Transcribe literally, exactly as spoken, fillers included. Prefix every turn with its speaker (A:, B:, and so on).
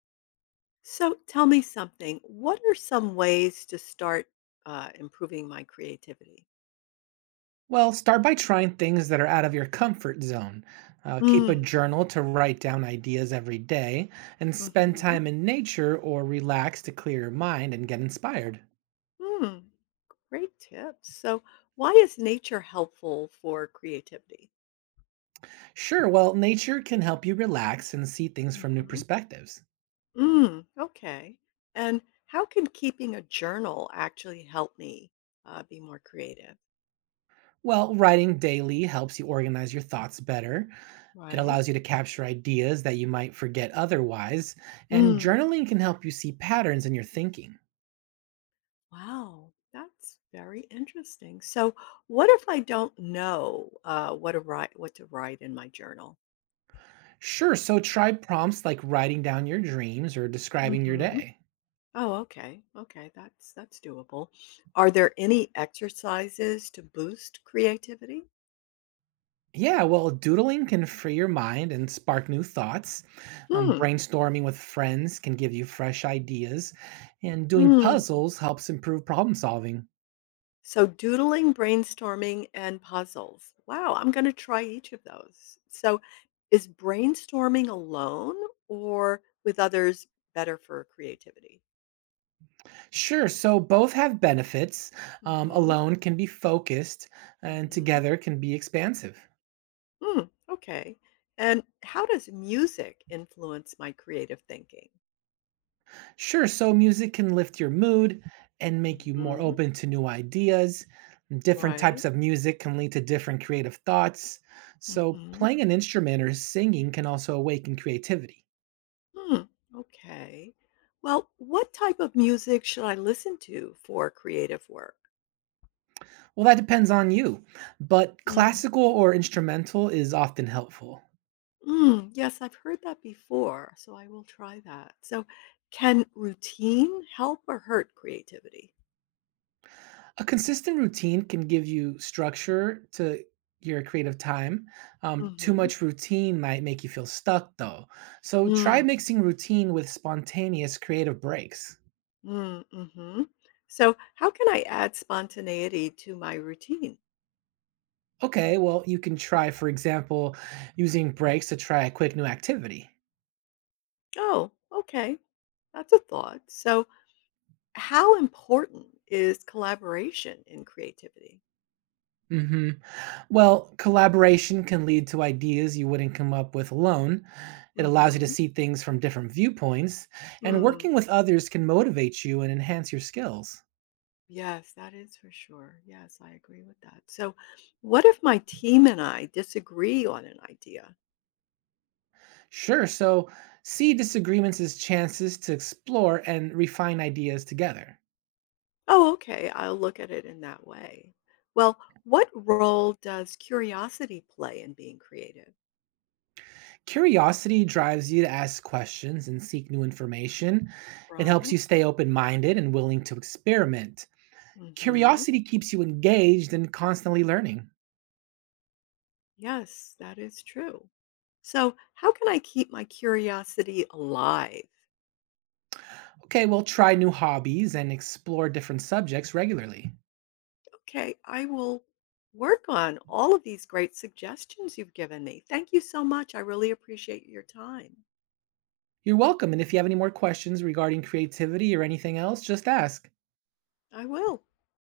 A: So tell me something. What are some ways to start uh, improving my creativity?
B: Well, start by trying things that are out of your comfort zone. Uh, keep a
A: Mm,
B: journal to write down ideas every day and spend
A: hmm
B: time in nature or relax to clear your mind and get inspired.
A: mm, Great tips. So, why is nature helpful for creativity?
B: Sure, well, nature can help you relax and see things from new
A: hmm
B: perspectives.
A: Mm, okay. And how can keeping a journal actually help me uh, be more creative?
B: Well, writing daily helps you organize your thoughts better. It
A: Right.
B: allows you to capture ideas that you might forget otherwise, and
A: Mm,
B: journaling can help you see patterns in your thinking.
A: wow. That's very interesting. So, what if I don't know uh, what, to write, what to write in my journal?
B: Sure, so try prompts like writing down your dreams or describing your
A: Mhm.
B: day.
A: Oh, okay. Okay, that's that's doable. Are there any exercises to boost creativity?
B: Yeah, well, doodling can free your mind and spark new thoughts. Um,
A: Hmm.
B: brainstorming with friends can give you fresh ideas, and doing
A: Hmm.
B: puzzles helps improve problem solving.
A: So doodling, brainstorming, and puzzles. Wow, I'm going to try each of those. So is brainstorming alone or with others better for creativity?
B: Sure, so both have benefits. Um,
A: Mhm.
B: alone can be focused, and
A: Mhm.
B: together can be expansive.
A: Hmm. Okay. And how does music influence my creative thinking?
B: Sure, so music can lift your mood and make you more
A: Mhm.
B: open to new ideas. Different
A: Right.
B: types of music can lead to different creative thoughts. So,
A: Mhm.
B: playing an instrument or singing can also awaken creativity.
A: Hmm, okay. Well, what type of music should I listen to for creative work?
B: Well, that depends on you, but
A: Mm.
B: classical or instrumental is often helpful.
A: Mm, yes, I've heard that before, so I will try that. So, can routine help or hurt creativity?
B: A consistent routine can give you structure to your creative time. Um, too
A: Mm-hmm.
B: much routine might make you feel stuck, though. So try
A: Mm,
B: mixing routine with spontaneous creative breaks.
A: mm, mm-hmm. So, how can I add spontaneity to my routine?
B: Okay, well, you can try, for example, using breaks to try a quick new activity.
A: Oh, okay. That's a thought. So, how important is collaboration in creativity?
B: hmm Well, collaboration can lead to ideas you wouldn't come up with alone. It allows you to
A: Mm-hmm.
B: see things from different viewpoints, and working with others can motivate you and enhance your skills.
A: Yes, that is for sure. Yes, I agree with that. So, what if my team and I disagree on an idea?
B: Sure, so see disagreements as chances to explore and refine ideas together.
A: Oh, okay, I'll look at it in that way. Well, what role does curiosity play in being creative?
B: Curiosity drives you to ask questions and seek new information. It helps you
A: Right?
B: stay open minded and willing to experiment.
A: Mhm.
B: Curiosity keeps you engaged and constantly learning.
A: Yes, that is true. So, how can I keep my curiosity alive?
B: Okay, well, try new hobbies and explore different subjects regularly.
A: Okay, I will work on all of these great suggestions you've given me. Thank you so much. I really appreciate your time.
B: You're welcome. And if you have any more questions regarding creativity or anything else, just ask.
A: I will.